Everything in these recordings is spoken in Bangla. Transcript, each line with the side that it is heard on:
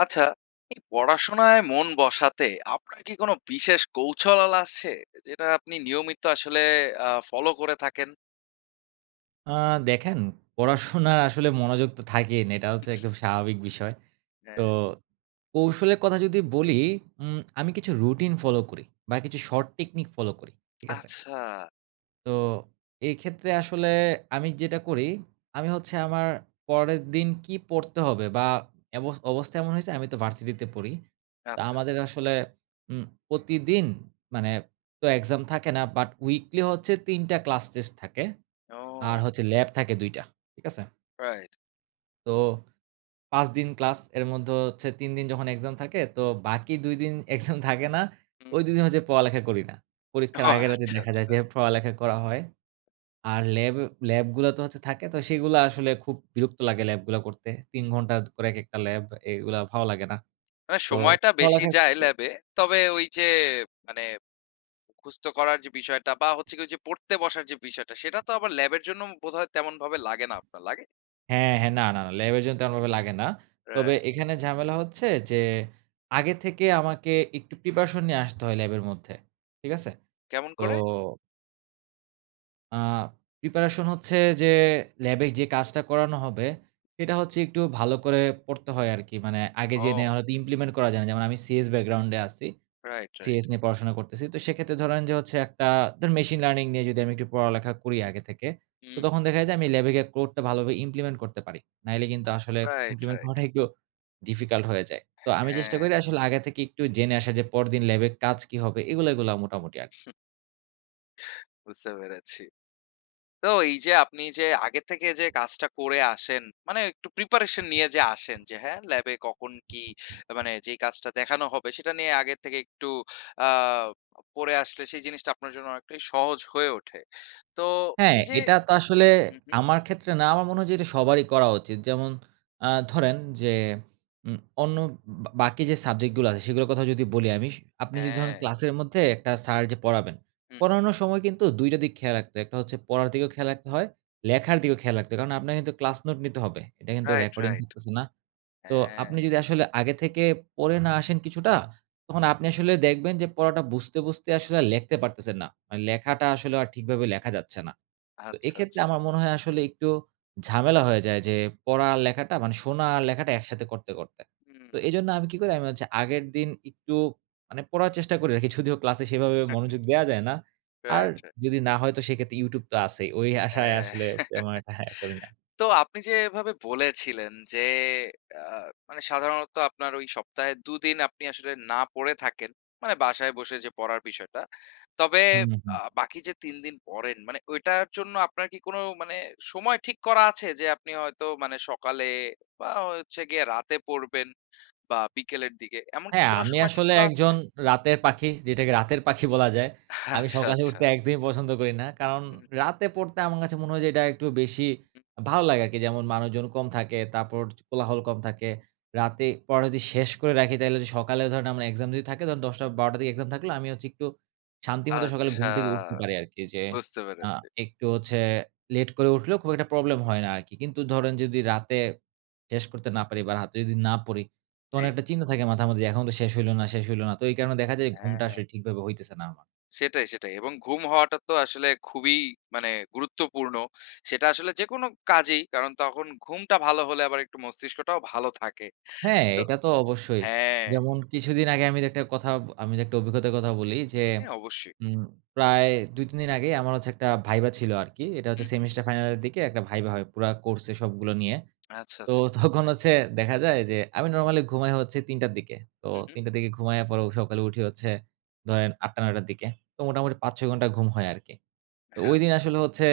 left: আচ্ছা, এই পড়াশোনায় মন বসাতে আপনার কি কোনো বিশেষ কৌশল আছে, যেটা আপনি নিয়মিত আসলে আ ফলো করে থাকেন?
right: আ দেখেন, পড়াশোনা আসলে মনোযোগ তো থাকেই না, এটা হচ্ছে একদম স্বাভাবিক বিষয়।
left: হ্যাঁ।
right: তো কৌশলের কথা যদি বলি, উম আমি কিছু রুটিন ফলো করি বা কিছু শর্ট টেকনিক ফলো করি। ঠিক আছে?
left: আচ্ছা।
right: তো এই ক্ষেত্রে আসলে আমি যেটা করি, আমি হচ্ছে আমার পরের দিন কী পড়তে হবে বা এব অবস্থা এমন হইছে আমি তো ভার্সিটিতে পড়ি, তো
left: আচ্ছা, আচ্ছা।
right: আমাদের আসলে উম প্রতিদিন, মানে তো এক্সাম থাকে না, বাট উইকলি হচ্ছে ৩ টা ক্লাস টেস্ট থাকে আর
left: ও।
right: হচ্ছে ল্যাব থাকে ২ টা। ঠিক আছে?
left: রাইট।
right: তো ৫ দিন ক্লাস, এর মধ্যে হচ্ছে ৩ দিন যখন এক্সাম থাকে, তো বাকি ২ দিন এক্সাম থাকে না,
left: হুম।
right: ওই ২ দিন হচ্ছে পড়ালেখা করি না।
left: ওহ,
right: পরীক্ষার আগের রাতে
left: আচ্ছা,
right: দেখা যায়
left: আচ্ছা।
right: যে, পড়ালেখা করা হয় আর ল্যাব, ল্যাবগুলা তো হচ্ছে থাকে তো সেগুলা আসলে খুব বিরক্ত লাগে ল্যাবগুলা করতে। ৩ ঘন্টা করে এক একটা ল্যাব। এগুলা ভালো লাগে না।
left: মানে
right: তো
left: সময়টা বেশি
right: পড়ালেখার
left: যায়
right: ক্ষেত্রে
left: ল্যাবে। তবে ওই যে, মানে মুখস্থ করার যে বিষয়টা বা হচ্ছে গিয়ে ওইযে পড়তে বসার যে বিষয়টা, সেটা তো আবার ল্যাবের জন্য বোধহয় তেমনভাবে লাগে না আপনার, লাগে?
right: হ্যাঁ, হ্যাঁ। না, না, না, ল্যাবের জন্য তেমনভাবে লাগে না। তবে
left: রাইট, রাইট।
right: এখানে ঝামেলা হচ্ছে যে, আগের থেকে আমাকে একটু প্রিপারেশন নিয়ে আসতে হয় ল্যাবের মধ্যে। ঠিক আছে?
left: কেমন
right: তো
left: করে?
right: আ প্রিপারেশন হচ্ছে, যে ল্যাবে যে কাজটা করানো হবে, এটা হচ্ছে একটু ভালো করে পড়তে হয় আরকি, মানে আগে জেনে
left: ও!
right: হয়তো ইমপ্লিমেন্ট করা যায় না। যেমন আমি সিএস ব্যাকগ্রাউন্ডে আছি,
left: রাইট, রাইট।
right: সিএস নিয়ে পড়াশোনা করতেছি। তো সেক্ষেত্রে ধরেন যে হচ্ছে একটা ধরেন মেশিন লার্নিং নিয়ে যদি আমি একটু পড়ালেখা করি আগে থেকে, তো
left: হুম।
right: তখন দেখা যায় আমি ল্যাবে গিয়ে কোডটা ভালোভাবে ইমপ্লিমেন্ট করতে পারি। নাইলে কিন্তু আসলে
left: রাইট,
right: ইমপ্লিমেন্ট
left: রাইট।
right: করাটা একটু ডিফিকাল্ট হয়ে যায়। তো আমি চেষ্টা
left: হ্যাঁ।
right: করি আসলে আগে থেকে একটু জেনে আসার, যে পরদিন ল্যাবের কাজ কী হবে? এগুলো, এগুলো মোটামুটি আরকি।
left: বুঝতে পেরেছি। তো এই যে আপনি যে আগের থেকে যে কাজটা করে আসেন, মানে একটু প্রিপারেশন নিয়ে যে আসেন। যে, "হ্যাঁ, ল্যাবে কখন কী?" আ মানে যেই কাজটা দেখানো হবে, সেটা নিয়ে আগের থেকে একটু আ অ পড়ে আসলে সেই জিনিসটা আপনার জন্য অনেকটাই সহজ হয়ে ওঠে। তো
right: হ্যাঁ,
left: এই যে
right: এটা তো আসলে
left: হু, হু।
right: আমার ক্ষেত্রে না। আমার মনে হয় যে এটা সবারই করা উচিত। যেমন আ ধরেন যে উ অন্য বা বাকি যে সাবজেক্ট গুলো আছে সেগুলোর কথা যদি বলি আমি স আপনি যদি ধরেন
left: হ্যাঁ।
right: ক্লাসের মধ্যে একটা স্যার যে পড়াবেন,
left: উহু।
right: পড়ানোর সময় কিন্তু ২ টা দিক খেয়াল রাখতে হয়। একটা হচ্ছে পড়ার দিকেও খেয়াল রাখতে হয়, লেখার দিকেও খেয়াল রাখতে হয়। কারণ আপনে কিন্তু ক্লাস নোট নিতে হবে। এটা কিন্তু
left: রাইট,
right: রেকর্ডিং
left: রাইট।
right: থাকতেছে না। তো
left: হ্যাঁ।
right: আপনি যদি আসলে আগে থেকে পড়ে না আসেন কিছুটা, তখন আপনি আসলে দেখবেন যে পড়াটা বুঝতে, বুঝতে আসলে লেখতে পারতেছেন না। লেখাটা আসলে আর ঠিকভাবে লেখা যাচ্ছে না। তো
left: আচ্ছা, আচ্ছা।
right: এক্ষেত্রে আমার মনে হয় আসলে একটু ঝামেলা হয়ে যায় যে, পড়া আর লেখাটা মানে শোনা আর লেখাটা একসাথে করতে, করতে।
left: হুম।
right: তো এজন্য আমি কি করি? আমি হচ্ছে আগের দিন একটু মানে পড়ার চেষ্টা করে রাখি যদিও ক্লাসে সেভাবে মনোযোগ দেয়া যায় না। আর
left: রাইট, রাইট।
right: যদি না হয় তো সেক্ষেত্রে YouTube তো আছেই। ওই আশায় আসলে তেমন একটা হ্যাঁ করি না।
left: তো আপনি যে এভাবে বলেছিলেন যে, আ মানে সাধারণত আপনার ওই সপ্তাহে ২ দিন আপনি আসলে না পড়ে থাকেন, মানে বাসায় বসে যে পড়ার বিষয়টা। তবে
right: হু, হু, হু।
left: আ বাকি যে ৩ দিন পড়েন মানে ঐটার জন্য আপনার কি কোন মানে সময় ঠিক করা আছে? যে আপনি হয়তো মানে সকালে বা হচ্ছে গিয়ে রাতে পড়বেন বা বিকেলের দিকে, এমন কি
right: হ্যাঁ,
left: কোন
right: আমি
left: সময় ঠিক
right: আসলে
left: করা আছে?
right: একজন রাতের পাখি যেটাকে রাতের পাখি বলা যায়। আমি
left: আচ্ছা,
right: সকালে
left: আচ্ছা।
right: উঠতে একদিনই পছন্দ করি না। কারণ
left: হু, হু।
right: রাতে পড়তে আমার কাছে মনে হয় যে এটা একটু বেশি
left: হু।
right: ভালো লাগে আরকি। যেমন মানুষজন কম থাকে। তারপর কোলাহল কম থাকে। রাতে পড়া যদি শেষ করে রাখি, তাহলে যদি সকালে ধরেন আমার এক্সাম যদি থাকে, তখন ১০ঃ০০ ১২ঃ০০ র দিকে এক্সাম থাকলে আমি হচ্ছে একটু শান্তিমতো সকালে
left: আচ্ছা,
right: ঘুম থেকে উঠতে পারি আরকি। যে
left: বুঝতে
right: আ
left: পেরেছি।
right: একটু হচ্ছে লেট করে উঠলেও খুব একটা প্রবলেম হয় না আরকি। কিন্তু ধরেন যদি রাতে শেষ করতে না পারি, বা রাতে যদি না পড়ি, তখন
left: জ্বি।
right: একটা চিন্তা থাকে মাথার মধ্যে এখন তো শেষ হইল না, শেষ হইল না। তো এই কারণে দেখা যায়
left: হ্যা,
right: ঘুমটা
left: হ্যাঁ।
right: আসলে ঠিকভাবে হইতেছে না আমার।
left: সেটাই, সেটাই এবং ঘুম হওয়াটা তো আসলে খুবই মানে গুরুত্বপূর্ণ। সেটা আসলে যেকোনো কাজেই, কারণ তখন ঘুমটা ভালো হলে আবার একটু মস্তিষ্কটাও ভালো থাকে।
right: হ্যাঁ,
left: তো
right: এটা তো অবশ্যই।
left: হ্যাঁ।
right: যেমন কিছুদিন আগে আমির একটা কথা আমি একটা অভিজ্ঞতার কথা বলি, যে
left: হ্যাঁ, অবশ্যই।
right: উম প্রায় ২ ৩ দিন আগেই আমার হচ্ছে একটা ভাইভা ছিল আরকি। এটা হচ্ছে
left: উহু।
right: সেমিস্টার ফাইনালের দিকে একটা ভাইভা হয় পুরা কোর্সে সবগুলো নিয়ে।
left: আচ্ছা,
right: তো
left: আচ্ছা।
right: তখন হচ্ছে দেখা যায় যে, আমি নরমালি ঘুমাই হচ্ছে ৩ঃ০০ র দিকে। তো
left: হু, হু।
right: ৩ঃ০০ র দিকে ঘুমাইয়া পরেও সকালে উঠি হচ্ছে ধরেন ৮ঃ০০ ৯ঃ০০ র দিকে। তো মোটামুটি ৫ ৬ ঘন্টা ঘুম হয় আরকি। তো ওইদিন
left: আচ্ছা।
right: আসলে হচ্ছে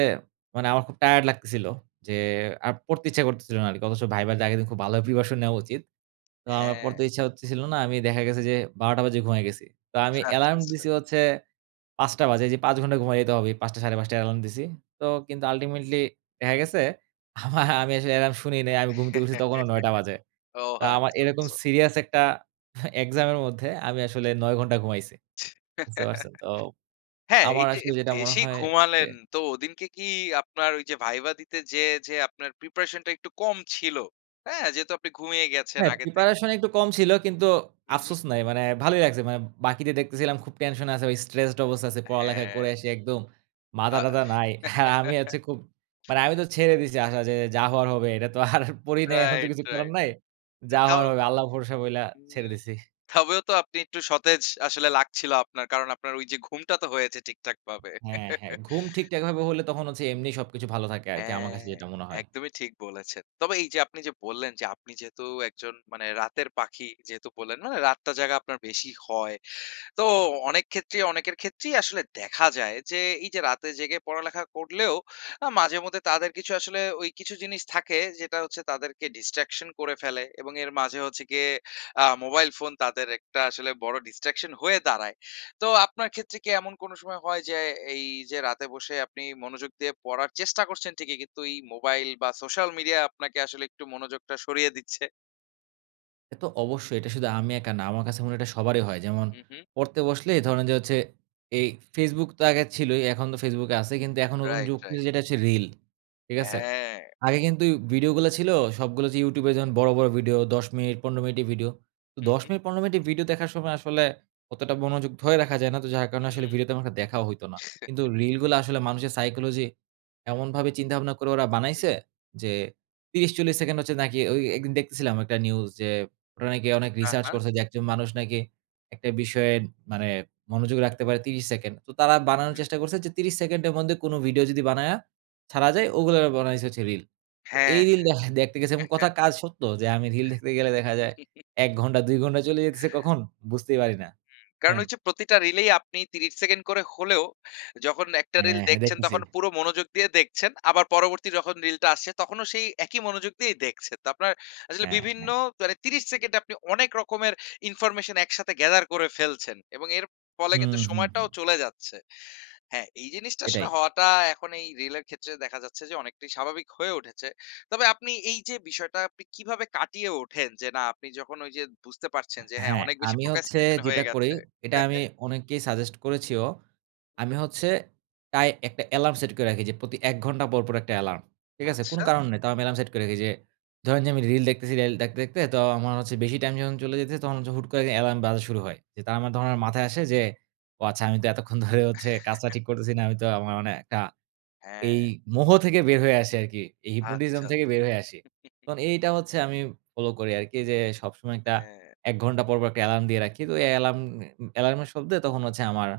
right: মানে আমার খুব টায়ারড লাগতেছিল। যে আর পড়তে ইচ্ছা করতেছিল না আরকি। অথচ ভাইভাতে আগের দিন খুব ভালো প্রিপারেশন নেওয়া উচিত। তো আমার পড়তে
left: হ্যাঁ।
right: ইচ্ছা করতেছিল না আমি দেখা গেছে যে ১২ঃ০০ বাজে ঘুমায়ে গেছি। তো আমি
left: আচ্ছা, আচ্ছা।
right: এলার্ম দিছি হচ্ছে ৫ঃ০০ বাজে যে ৫ ঘন্টা ঘুমায় যেতে হবে। ৫ঃ০০ ৫:৩০ য় অ্যালার্ম দিছি। তো কিন্তু আল্টিমেটলি দেখা গেছে আমা আমি আসলে এলার্ম শুনি নাই। আমি ঘুমতে উঠছি তখনো ৯ঃ০০ বাজে।
left: ও
right: তা আমার
left: আচ্ছা
right: এরকম
left: আচ্ছা।
right: সিরিয়াস একটা এক্সাম এর মধ্যে আমি আসলে ৯ ঘন্টা ঘুমাইছি। বুঝতে পারছেন? তো
left: হ্যাঁ, এই
right: আমার
left: যে, এ
right: আসলে যেটা মনে
left: বেশি
right: হয় যে
left: ঘুমালেন তো ওদিনকে কি আপনার ওই যে ভাইবা দিতে যেয়ে যে আপনার প্রিপারেশন টা একটু কম ছিল, হ্যাঁ? যেহেতু আপনি ঘুমিয়ে গেছেন
right: হ্যাঁ
left: আগের থেকে
right: প্রিপারেশন একটু কম ছিল কিন্তু,
left: হু, হু।
right: আফসোস নাই। মানে ভালোই লাগছে। মানে বাকিদের দেখতেছিলাম খুব টেনশন আছে। স্ট্রেসড অবস্থা আছে, পড়ালেখা
left: হ্যাঁ।
right: করে আসি একদম মাথা
left: আ
right: টাথা নাই। আর আমি হচ্ছে খুব মানে আমি তো ছেড়ে দিছি আসা যে যা হওয়ার হবে। এটা তো আর পড়ি নাই, এখন তো
left: রাইট,
right: কিছু করার
left: রাইট।
right: নাই।
left: তা
right: যা
left: তাও
right: হওয়ার হবে। আল্লাহ ভরসা বইলা
left: হুম।
right: ছেড়ে দিছি।
left: তবেও তো আপনি একটু সতেজ আসলে লাগছিল আপনার, কারণ আপনার ওই যে ঘুমটা তো হয়েছে ঠিকঠাকভাবে।
right: হ্যাঁ, হ্যাঁ। ঘুম ঠিকঠাকভাবে হলে তখন হচ্ছে এমনি সবকিছু ভালো থাকে আরকি। আমার
left: হ্যাঁ
right: কাছে যেটা মনে হয়।
left: একদমই ঠিক বলেছেন। তবে এই যে আপনি যে বললেন যে আপনি যেহেতু একজন মানে রাতের পাখি। যেহেতু বললেন মানে রাতটা জাগা আপনার বেশি হয়, তো অনেক ক্ষেত্রেই অনেকের ক্ষেত্রেই আসলে দেখা যায়, যে এই যে রাতে জেগে পড়ালেখা করলেও আ মাঝেমধ্যে তাদের কিছু আসলে ওই কিছু জিনিস থাকে, যেটা হচ্ছে তাদেরকে ডিস্ট্রাকশন করে ফেলে এবং এর মাঝে হচ্ছে গিয়ে আ মোবাইল ফোন তাদের একটা আসলে বড় ডিস্ট্রাকশন হয়ে দাঁড়ায়। তো আপনার ক্ষেত্রে কি এমন কোন সময় হয়, যে এই যে রাতে বসে আপনি মনোযোগ দিয়ে পড়ার চেষ্টা করছেন ঠিকই কিন্তু, এই মোবাইল বা সোশ্যাল মিডিয়া আপনাকে আসলে একটু মনোযোগটা সরিয়ে দিচ্ছে?
right: এ তো অবশ্যই। এটা শুধু আমি একা না, আমার কাছে মনে হয় এটা সবারই হয়। যেমন,
left: হুম, হুম।
right: পড়তে বসলে ধরেন যে হচ্ছে, এই Facebook তো আগে ছিলোই, এখন তো Facebook কে আছে। কিন্তু এখন নতুন
left: রাইট,
right: যুগ,
left: রাইট।
right: যেটা হচ্ছে রিল, ঠিক আছে?
left: হ্যাঁ।
right: আগে কিন্তু উই ভিডিওগুলা ছিল সবগুলা যে YouTube এ যেমন বড়, বড় ভিডিও ১০ মিনিট, ১৫ মিনিটের ভিডিও। তো
left: হুঁ,
right: ১০
left: হুঁ।
right: মিনিট, ১৫ মিনিটের ভিডিও দেখার সময় আসলে, অতটা মনযোগ ধরে রাখা যায় না। তো যার কারণে আসলে
left: হুম।
right: ভিডিও তেমন একটা দেখাও হইতো না। কিন্তু রিলগুলা আসলে মানুষের সাইকোলজি, এমনভাবে চিন্তা-ভাবনা করে ওরা
left: হু।
right: বানাইছে যে, ৩০, ৪০ সেকেন্ড হচ্ছে নাকি ওই একদিন দেখতেছিলাম একটা নিউজ যে, ওরা নাকি অনেক
left: হ্যাঁ,
right: রিসার্চ
left: হ্যাঁ।
right: করছে যে, একজন মানুষ নাকি একটা বিষয়ে মানে মনোযোগ রাখতে পারে ৩০ সেকেন্ড। তো তারা বানানোর
left: হুম।
right: চেষ্টা করছে যে, ৩০ সেকেন্ডের মধ্যে কোনো ভিডিও যদি বানায়া ছাড়া যায়, ওগুলা বানাইছে হচ্ছে রিল। তো
left: হ্যাঁ,
right: এই
left: হ্যাঁ।
right: রিল দেখা দেখতে গেছি এবং কথা কাজ সত্য। যে আমি রিল দেখতে গেলে দেখা যায় ১ ঘন্টা, ২ ঘন্টা চলে যেতেছে কখন, বুঝতেই পারি না।
left: হুম। কারণ
right: হ্যান
left: ওই যে প্রতিটা রিলেই আপনি ৩০ সেকেন্ড করে হলেও, যখন একটা রিল
right: হ্যাঁ, হ্যাঁ।
left: দেখছেন
right: দেখতেছি।
left: তখন পুরো মনোযোগ দিয়ে দেখছেন। আবার পরবর্তী যখন রিলটা আসছে, তখনও সেই একই মনোযোগ দিয়েই দেখছে। তো আপনার আসলে
right: হ্যাঁ,
left: বিভিন্ন
right: হ্যাঁ।
left: তারে ৩০ সেকেন্ড এ আপনি অনেক রকমের ইনফরমেশন একসাথে gather করে ফেলছেন এবং এর ফলে কিন্তু
right: হুম, হুম, হুম।
left: সময়টাও চলে যাচ্ছে। হ্যাঁ, এই জিনিসটা আসলে
right: এটাই।
left: হওয়াটা এখন এই রিল এর ক্ষেত্রে দেখা যাচ্ছে যে, অনেকটাই স্বাভাবিক হয়ে উঠেছে। তবে আপনি এই যে বিষয়টা আপনি কীভাবে কাটিয়ে ওঠেন? যে না, আপনি যখন ওই যে বুঝতে পারছেন, যে হ্যাঁ,
right: হ্যাঁ।
left: অনেক বেশি
right: আমি হচ্ছে
left: procrastination হয়ে
right: যেটা করি,
left: গেছে
right: এটা
left: হ্যাঁ,
right: আমি
left: হ্যাঁ।
right: অনেককেই সাজেস্ট করেছিও। আমি হচ্ছে, তাই একটা এলার্ম সেট করে রাখি যে, প্রতি ১ ঘন্টা পরপর একটা এলার্ম। ঠিক আছে? কোনো
left: আচ্ছা।
right: কারণ নেই। তাও আমি অ্যালার্ম সেট করে রাখি যে, ধরেন যে আমি রিল দেখতেছি, রিল দেখতে দেখতে তো আমার হচ্ছে বেশি টাইম যখন চলে যাইতেসে, তখন হচ্ছে হুট করে এলার্ম বাজা শুরু হয়। যে তার মাধ্যমে আমার মাথায় আসে যে, "ও আচ্ছা, আমি তো এতক্ষণ ধরে হচ্ছে কাজটা ঠিক করতেছি না।" আমি তো আমার মানে কা এই
left: হ্যাঁ।
right: মোহ থেকে বের হয়ে আসে আরকি, এই hypnotism
left: আচ্ছা, আচ্ছা।
right: থেকে বের হয়ে আসি। কারণ, এইটা হচ্ছে আমি ফলো করি আরকি যে, সবসময় একটা
left: হ্যাঁ।
right: ১ ঘন্টা পরপর একটা এলার্ম দিয়ে রাখি। তো এই এলার্ম এ এলার্মের শব্দে তখন হচ্ছে আমার,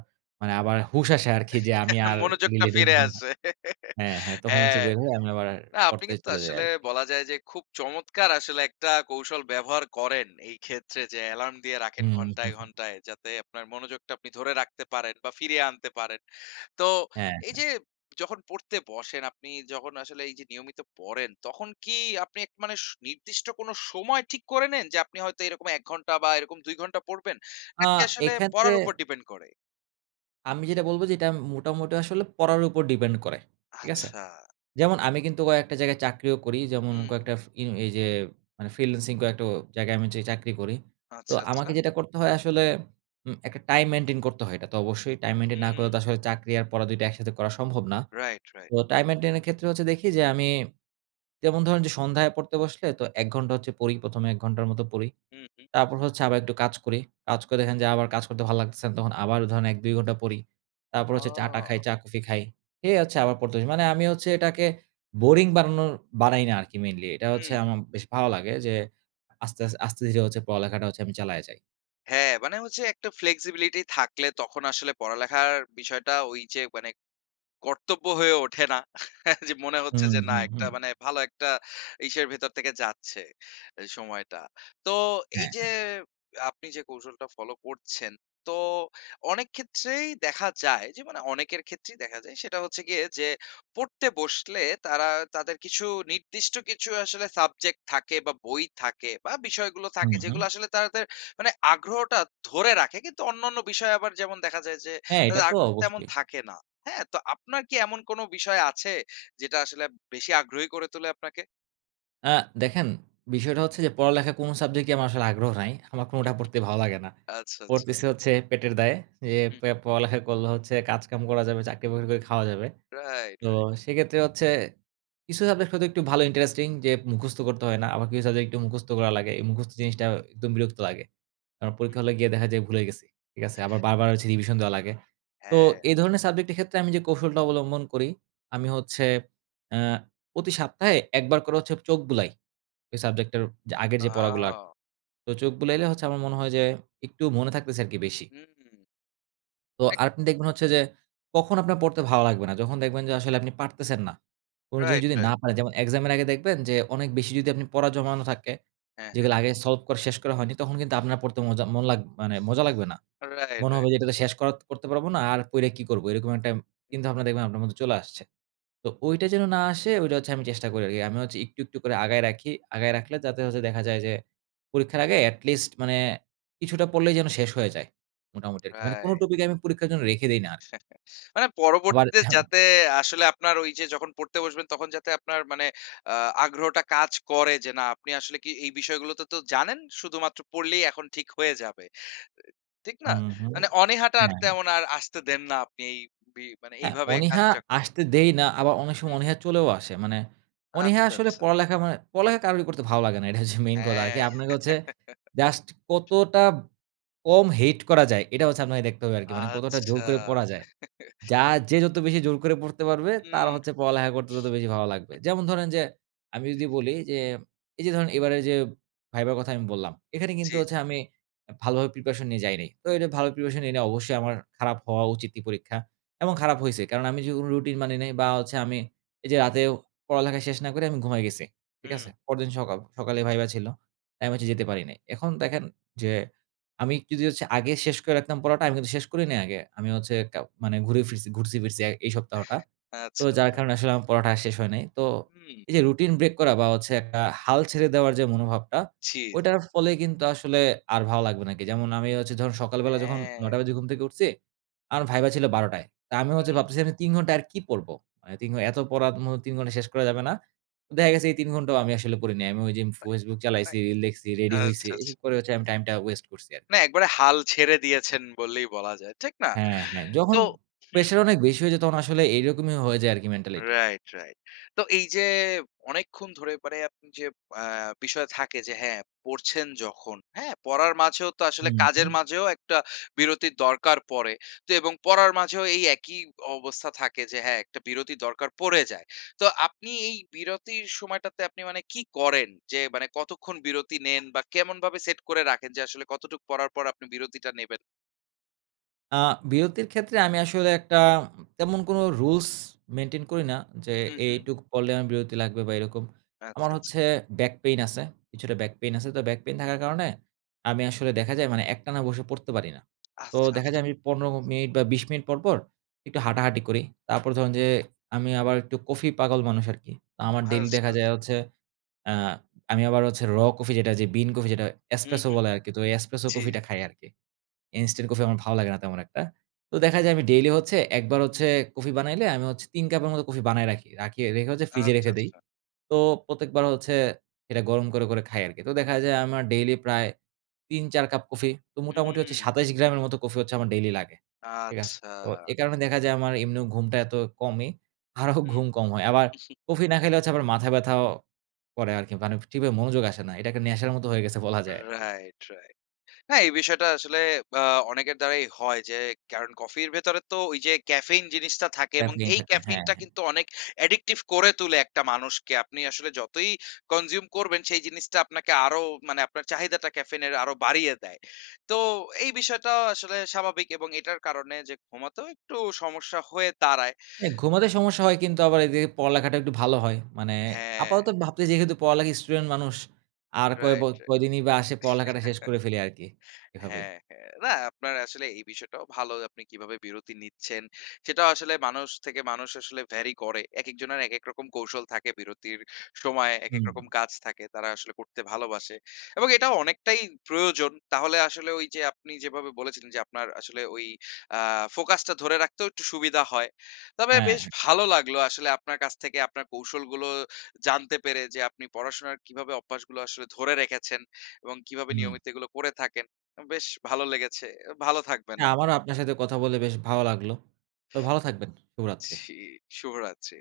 right: মানে আবার হুশ আসে আরকি যে, আমি আর
left: মনোযোগটা
right: রিলে
left: ফিরে
right: ঢুকবো না।
left: আসে।
right: হ্যাঁ, হ্যাঁ। তখন হচ্ছে
left: হ্যাঁ।
right: বের হয়ে আমি আবার
left: না, আপনি
right: পড়তে
left: কিন্তু
right: চলে যাই
left: আসলে
right: আরকি।
left: বলা যায় যে, খুব চমৎকার আসলে একটা কৌশল ব্যবহার করেন। এই ক্ষেত্রে যে অ্যালার্ম দিয়ে রাখেন
right: হুম।
left: ঘন্টায়, ঘন্টায়, যাতে আপনার মনোযোগটা আপনি ধরে রাখতে পারেন বা ফিরিয়ে আনতে পারেন। তো
right: হ্যাঁ,
left: এই
right: হ্যাঁ।
left: যে যখন পড়তে বসেন আপনি যখন আসলে এই যে নিয়মিত পড়েন, তখন কি আপনি এক মানে নির্দিষ্ট কোনো সময় ঠিক করে নেন? যে আপনি হয়তো এরকম ১ ঘন্টা বা এরকম ২ ঘন্টা পড়বেন
right: আ
left: নাকি আসলে
right: এক্ষেত্রে
left: পড়ার উপর ডিপেন্ড করে?
right: আমি যেটা বলব যে, এটা আম মোটামুটি আসলে পড়ার উপর depend করে। ঠিক আছে?
left: আচ্ছা।
right: যেমন আমি কিন্তু কয়েকটা জায়গায় চাকরিও করি। যেমন
left: হুম, হুম।
right: কয়েকটা ফিং এইযে মানে ফ্রিল্যান্সিং কয়েকটা ও জায়গায় আমি যেই চাকরি করি। তো
left: আচ্ছা,
right: আমাকে
left: আচ্ছা।
right: যেটা করতে হয় আসলে উম একটা টাইম মেইনটেইন করতে হয়, এটা তো অবশ্যই টাইম মেইনটেইন না করলে
left: হুম।
right: আসলে চাকরি আর পড়া দুইটা একসাথে করা সম্ভব না।
left: Right, right.
right: তো টাইম মেইনটেইন এর ক্ষেত্রে হচ্ছে দেখি যে আমি যেমন ধরেন যে, সন্ধ্যায় পড়তে বসলে তো ১ ঘন্টা হচ্ছে পড়ি ১ম এ ১ ঘন্টার মতো পড়ি।
left: হুম, হুম।
right: তারপর হচ্ছে আবার একটু কাজ করি। কাজ করে দেখেন যে আবার কাজ করতে ভাল লাগতেছে না তখন আবার ধরেন ১-২ ঘন্টা পড়ি। তারপর হচ্ছে চা-টা খাই,
left: ও!
right: চা-কফি খাই। খেয়ে হচ্ছে আবার পড়তে যাই। মানে আমি হচ্ছে এটাকে বোরিং বানানোর বানাই না আরকি মেইনলি। এটা হচ্ছে
left: হুম।
right: আমার বেশ ভালো লাগে যে আস্তে, আস্ত ধীরে হচ্ছে পড়ালেখাটা হচ্ছে আমি চালায় যাই।
left: হ্যাঁ, মানে হচ্ছে একটা flexibility থাকলে তখন আসলে পড়ালেখার বিষয়টা ওই যে মানে কর্তব্য হয়ে ওঠে না। যে মনে হচ্ছে
right: হুম,
left: যে, না,
right: হুম,
left: একটা
right: হুম।
left: মানে ভালো একটা ইসের ভেতর থেকে যাচ্ছে এ সময়টা। তো, এই
right: হ্যাঁ,
left: যে
right: হ্যাঁ।
left: আপনি যে কৌশলটা ফলো করছেন, তো অনেক ক্ষেত্রেই দেখা যায় যে, মানে অনেকের ক্ষেত্রেই দেখা যায় সেটা হচ্ছে গিয়ে যে, পড়তে বসলে তারা তাদের কিছু নির্দিষ্ট কিছু আসলে সাবজেক্ট থাকে বা বই থাকে বা বিষয়গুলো থাকে,
right: হুম, হুম।
left: যেগুলো আসলে তাদের মানে আগ্রহটা ধরে রাখে। কিন্তু অন্যান্য বিষয়ে আবার যেমন দেখা যায় যে,
right: হ্যাঁ, এটা
left: তাদের
right: তো
left: আগ্রহ তেমন
right: অবশ্যই।
left: থাকে না। হ্যাঁ? তো আপনার কি এমন কোন বিষয় আছে, যেটা আসলে বেশি আগ্রহী করে তোলে আপনাকে?
right: আ দেখেন বিষয়টা হচ্ছে যে পড়ালেখা কোন সাবজেক্টেই আমার আসলে আগ্রহ নাই। আমার কোনটা পড়তেই ভালো লাগে না।
left: আচ্ছা, আচ্ছা।
right: পড়তেছি হচ্ছে পেটের দায়ে, যে
left: হু।
right: প পড়ালেখা করলে হচ্ছে কাজকাম করা যাবে, চাকরিবাকরি করে খাওয়া যাবে।
left: Right,
right: তো
left: right.
right: সেইক্ষেত্রে হচ্ছে কিছু সাবজেক্ট হয়তো একটু ভালো ইন্টারেস্টিং যে মুখস্থ করতে হয় না আবার কিছু সাবজেক্ট একটু মুখস্থ করা লাগে। এই মুখস্থ জিনিসটা একদম বিরক্ত লাগে। আমার পরীক্ষা হলে গিয়ে দেখা যায় ভুলে গেছি। ঠিক আছে? আবার বারবার হচ্ছে রিভিশন দেওয়া লাগে। তো
left: হ্যাঁ।
right: এই ধরনের সাবজেক্ট এর ক্ষেত্রে আমি যে কৌশলটা অবলম্বন করি আমি হচ্ছে, আ প্রতি সপ্তাহে একবার করে হচ্ছে চোখ বুলাই ঐ সাবজেক্ট এর যে আগের যে পড়াগুলো।
left: আ।
right: তো চোখ বুলাইলে হচ্ছে আমার মনে হয় যে একটু মনে থাকতেছে আরকি বেশি।
left: হু, হু।
right: তো
left: এক
right: আপনি দেখবেন হচ্ছে যে কখন আপনার পড়তে ভালো লাগবে না যখন দেখবেন যে আসলে আপনি পারতেছেন না। কোন জিনিস
left: Right,
right: যদি না
left: right.
right: পারেন যেমন এক্সাম এর আগে দেখবেন যে অনেক বেশি যদি আপনি পড়া জমানো থাকে,
left: হ্যাঁ, হ্যাঁ।
right: যেগুলো আগে সলভ করা শেষ করা হয়নি তখন কিন্তু আপনার পড়তে মজা মন লাগ মানে মজা লাগবে না।
left: Right,
right: মনে
left: right.
right: হবে যে এটা শেষ কর করতে পারব না আর পইরে কি করবো এরকম একটা কিন্তু আপনার দেখবেন আপনার মধ্যে চলে আসছে। তো ঐটা যেন না আসে ঐটা হচ্ছে আমি চেষ্টা করি আরকি। আমি হচ্ছে একটু, একটু করে আগায় রাখি আগায় রাখলে যাতে হচ্ছে দেখা যায় যে পরীক্ষার আগে at least মানে কিছুটা পড়লেই যেন শেষ হয়ে যায়। মোটামুটি আর কি। মানে কোন
left: Right.
right: টপিক আমি পরীক্ষার জন্য রেখে দেই না।
left: মানে
right: আবার
left: পরবর্তীতে যাতে আসলে আপনার ওই যে যখন পড়তে বসবেন তখন যাতে আপনার মানে আ আগ্রহটা কাজ করে যে না আপনি আসলে কি এই বিষয়গুলো তো, তো জানেন, শুধুমাত্র পড়লেই এখন ঠিক হয়ে যাবে। এ ঠিক
right: হু,
left: না?
right: হু,
left: মানে অনীহাটা
right: হ্যাঁ, হ্যাঁ।
left: তেমন আর আসতে দেন না আপনি এই বি
right: হ্যাঁ,
left: এইভাবে
right: অনীহা
left: কাজটা করে। হু, হু।
right: আসতে দেই না। আবার অনেক
left: হু,
right: সময়
left: হুম।
right: অনীহা চলেও আসে। মানে অনীহা
left: আচ্ছা,
right: আসলে
left: আচ্ছা।
right: পড়ালেখা মানে, পড়ালেখা কারোরই করতে ভালো লাগে না এটা হচ্ছে মেইন কথা আরকি।
left: হ্যাঁ।
right: আপনাকে হচ্ছে জাস্ট কতটা কম হেইট করা যায়, এটা হচ্ছে আপনাকে দেখতে হবে আরকি। মানে কতটা জোর
left: আচ্ছা।
right: করে পড়া যায়। যা যে যত বেশি জোর করে পড়তে পারবে, তার
left: হু।
right: হচ্ছে পড়ালেখা করতে তত বেশি ভালো লাগবে। যেমন ধরেন যে আমি যদি বলি যে, এই যে ধরুন এইবারে যে ভাইবার কথা আমি বললাম, এখানে কিন্তু
left: জি।
right: হচ্ছে আমি ভালোভাবে প্রিপারেশন নিয়ে যাইনি। তো এ ভালো প্রিপারেশন নেই নাই অবশ্যই আমার খারাপ হওয়া উচিতই পরীক্ষা এবং খারাপ হইছে। কারণ আমি যে কোন রুটিন মানি নাই বা হচ্ছে আমি এই যে রাতেও পড়ালেখা শেষ না করে আমি ঘুমায় গেছি। ঠিক আছে?
left: হু।
right: পরদিন সকাল সকালেই ভাইভা ছিল। তা আমি হচ্ছে যেতে পারি নাই। এখন দেখেন যে, আমি কিছু যদি আগে শেষ করে রাখতাম পড়াটা আমি কিন্তু শেষ করি নাই আগে। আমি হচ্ছে কা মানে ঘুরে ফিরছি ঘুরছি ফিরছি এই সপ্তাহটা। তো
left: আচ্ছা,
right: যার
left: আচ্ছা।
right: কারণে আসলে আমার পড়াটা আর শেষ হয় নাই। তো
left: হু।
right: এই যে রুটিন ব্রেক করা বা হচ্ছে একটা হাল ছেড়ে দেওয়ার যে মনোভাবটা,
left: জি, জি।
right: ঐটার ফলে কিন্তু আসলে আর ভালো লাগবে না আরকি। যেমন আমি হচ্ছে যখন সকালবেলা যখন
left: হ্যাঁ।
right: ৯ঃ০০ বাজে ঘুম থেকে উঠছি, আমার ভাইভা ছিল ১২ঃ০০ য়। তো আমি হচ্ছে
left: হু।
right: ভাবতেছি ৩ ঘন্টা আর কি পড়ব? মানে ৩ ঘ এত পড়ার ম ৩ ঘন্টায় শেষ করা যাবে না। দেখা গেছে এই ৩ ঘন্টাও আমি আসলে পড়ি নাই। আমি ঐদিন ফেসবুক চালাইছি, লেখছি, রেডি
left: আচ্ছা,
right: হইছি।
left: আচ্ছা, আচ্ছা।
right: এসব করে হচ্ছে আমি টাইম টা waste করছি আরকি।
left: না একবারে হাল ছেড়ে দিয়েছেন বললেই বলা যায়। ঠিক না?
right: হ্যাঁ, হ্যাঁ। যখন
left: তো হু।
right: প্রেশার অনেক বেশি হয়ে যায় তখন আসলে এইরকমই হয়ে যায় আর কি মেন্টালিটি।
left: Right, right. তো এই যে অনেকক্ষণ ধরে মানে আপনি যে আ বিষয় থাকে যে হ্যাঁ পড়ছেন যখন হ্যাঁ? পড়ার মাঝেও তো
right: হু,
left: আসলে
right: হু,
left: কাজের
right: হু।
left: মাঝেও একটা বিরতির দরকার পড়ে। তো এবং পড়ার মাঝেও এই একই অবস্থা থাকে যে হ্যাঁ একটা বিরতির দরকার পড়ে যায়। তো আপনি এই বিরতির সময়টাতে আপনি মানে কী করেন? যে মানে কতক্ষণ বিরতি নেন বা কেমনভাবে সেট করে রাখেন যে আসলে কতটুকু পড়ার পর আপনি বিরতিটা নেবেন?
right: আ বিরতির ক্ষেত্রে আমি আসলে একটা তেমন কোনো রুলস মেইনটেইন করি না যে,
left: হু, হু।
right: এইটুকু পড়লে আমার বিরতি লাগবে বা এরকম।
left: আচ্ছা,
right: আমার
left: আচ্ছা।
right: হচ্ছে ব্যাক পেইন আছে। কিছুটা ব্যাক পেইন আছে। তো ব্যাক পেইন থাকার কারণে আমি আসলে দেখা যায় মানে একটানা বসে পড়তে পারি না। তো
left: আচ্ছা,
right: দেখা
left: আচ্ছা।
right: যায় আমি ১৫ মিনিট বা ২০ মিনিট পর, পর একটু হাঁটাহাঁটি করি। তারপর ধরুন যে, আমি আবার একটু কফি পাগল মানুষ আরকি। আমার ডেইলি
left: আচ্ছা,
right: দেখা যায়
left: আচ্ছা।
right: হচ্ছে, আ আমি আবার হচ্ছে র কফি যেটা যে বিন কফি যেটা
left: হু,
right: espresso
left: হু।
right: বলে আরকি তো espresso
left: জি।
right: কফিটা খাই আরকি। ইনস্টান্ট কফি আমার ভালো লাগে না তেমন একটা। তো দেখা যায় আমি ডেইলি হচ্ছে একবার হচ্ছে কফি বানাইলে আমি হচ্ছে ৩ কাপের মতো কফি বানায় রাখি রাখি রেখে হচ্ছে ফ্রিজে
left: আচ্ছা,
right: রেখে দেই।
left: আচ্ছা।
right: তো প্রত্যেকবার হচ্ছে এটা গরম করে, করে খাই আরকি। তো দেখা যায় আমার ডেইলি প্রায় ৩, ৪ কাপ কফি। তো মোটামুটি হচ্ছে
left: হুম।
right: ২৭ গ্রামের মতো কফি হচ্ছে আমার ডেইলি লাগে। ঠিক আছে?
left: আচ্ছা।
right: তো এ কারণে দেখা যায় আমার এমনিও ঘুমটা এত কমই, আরো
left: হু।
right: ঘুম কম হয়। আবার কফি না খাইলে হচ্ছে আবার মাথা ব্যাথাও করে আরকি মানে ঠিক ভাবে মনোযোগ আসে না। এটাকে নেশার মতো হয়ে গেছে বলা যায় আরকি।
left: Right, right. হ্যাঁ, এই বিষয়টা আসলে আ অনেকের দ্বারাই হয় যে কারণ কফির ভেতরে তো ওই যে ক্যাফেইন জিনিসটা থাকে এবং
right: ক্যাফেইন
left: এই
right: থাকে হ্যাঁ,
left: ক্যাফেইনটা
right: হ্যাঁ।
left: কিন্তু অনেক addictive করে তুলে একটা মানুষকে। আপনি আসলে যতই consume করবেন, সেই জিনিসটা আপনাকে আরো মানে আপনার চাহিদাটা ক্যাফেইন এর আরো বাড়িয়ে দেয়। তো এই বিষয়টা আসলে স্বাভাবিক এবং এটার কারণে যে ঘুমাতেও একটু সমস্যা হয়ে দাঁড়ায়।
right: হ্যাঁ, ঘুমাতে সমস্যা হয় কিন্তু আবার এদিকে পড়ালেখাটা একটু ভালো হয়। মানে
left: হ্যাঁ।
right: আপাতত ভাবতেছি যেহেতু পড়ালেখা স্টুডেন্ট মানুষ আর কয়ব
left: Right, right.
right: কয়দিনই বা আসে পড়ালেখাটা শেষ করে ফেলে আরকি এভাবেই।
left: হ্যাঁ, হ্যাঁ। না আপনার আসলে এই বিষয়টাও ভালো। আপনি কীভাবে বিরতি নিচ্ছেন, সেটাও আসলে মানুষ থেকে মানুষ আসলে vary করে। একেকজনের একেক রকম কৌশল থাকে, বিরতির সময় একেক
right: হু।
left: রকম কাজ থাকে, তারা আসলে করতে ভালোবাসে এবং এটাও অনেকটাই প্রয়োজন। তাহলে আসলে ওই যে আপনি যেভাবে বলেছিলেন যে, আপনার আসলে ঐ আ ফোকাস টা ধরে রাখতেও একটু সুবিধা হয়। তবে বেশ
right: হ্যাঁ।
left: ভালো লাগলো আসলে আপনার কাছ থেকে আপনার কৌশলগুলো জানতে পেরে যে, আপনি পড়াশোনার কিভাবে অভ্যাসগুলো আসলে ধরে রেখেছেন এবং কীভাবে
right: হু।
left: নিয়মিত এগুলো করে থাকেন। এম বেশ ভালো লেগেছে। এ ভালো থাকবেন আপনি।
right: হ্যাঁ, আমারও আপনার সাথে কথা বলে বেশ ভাল লাগল। তো ভাল থাকবেন। শুভরাত্রি।
left: জী, শুভরাত্রি।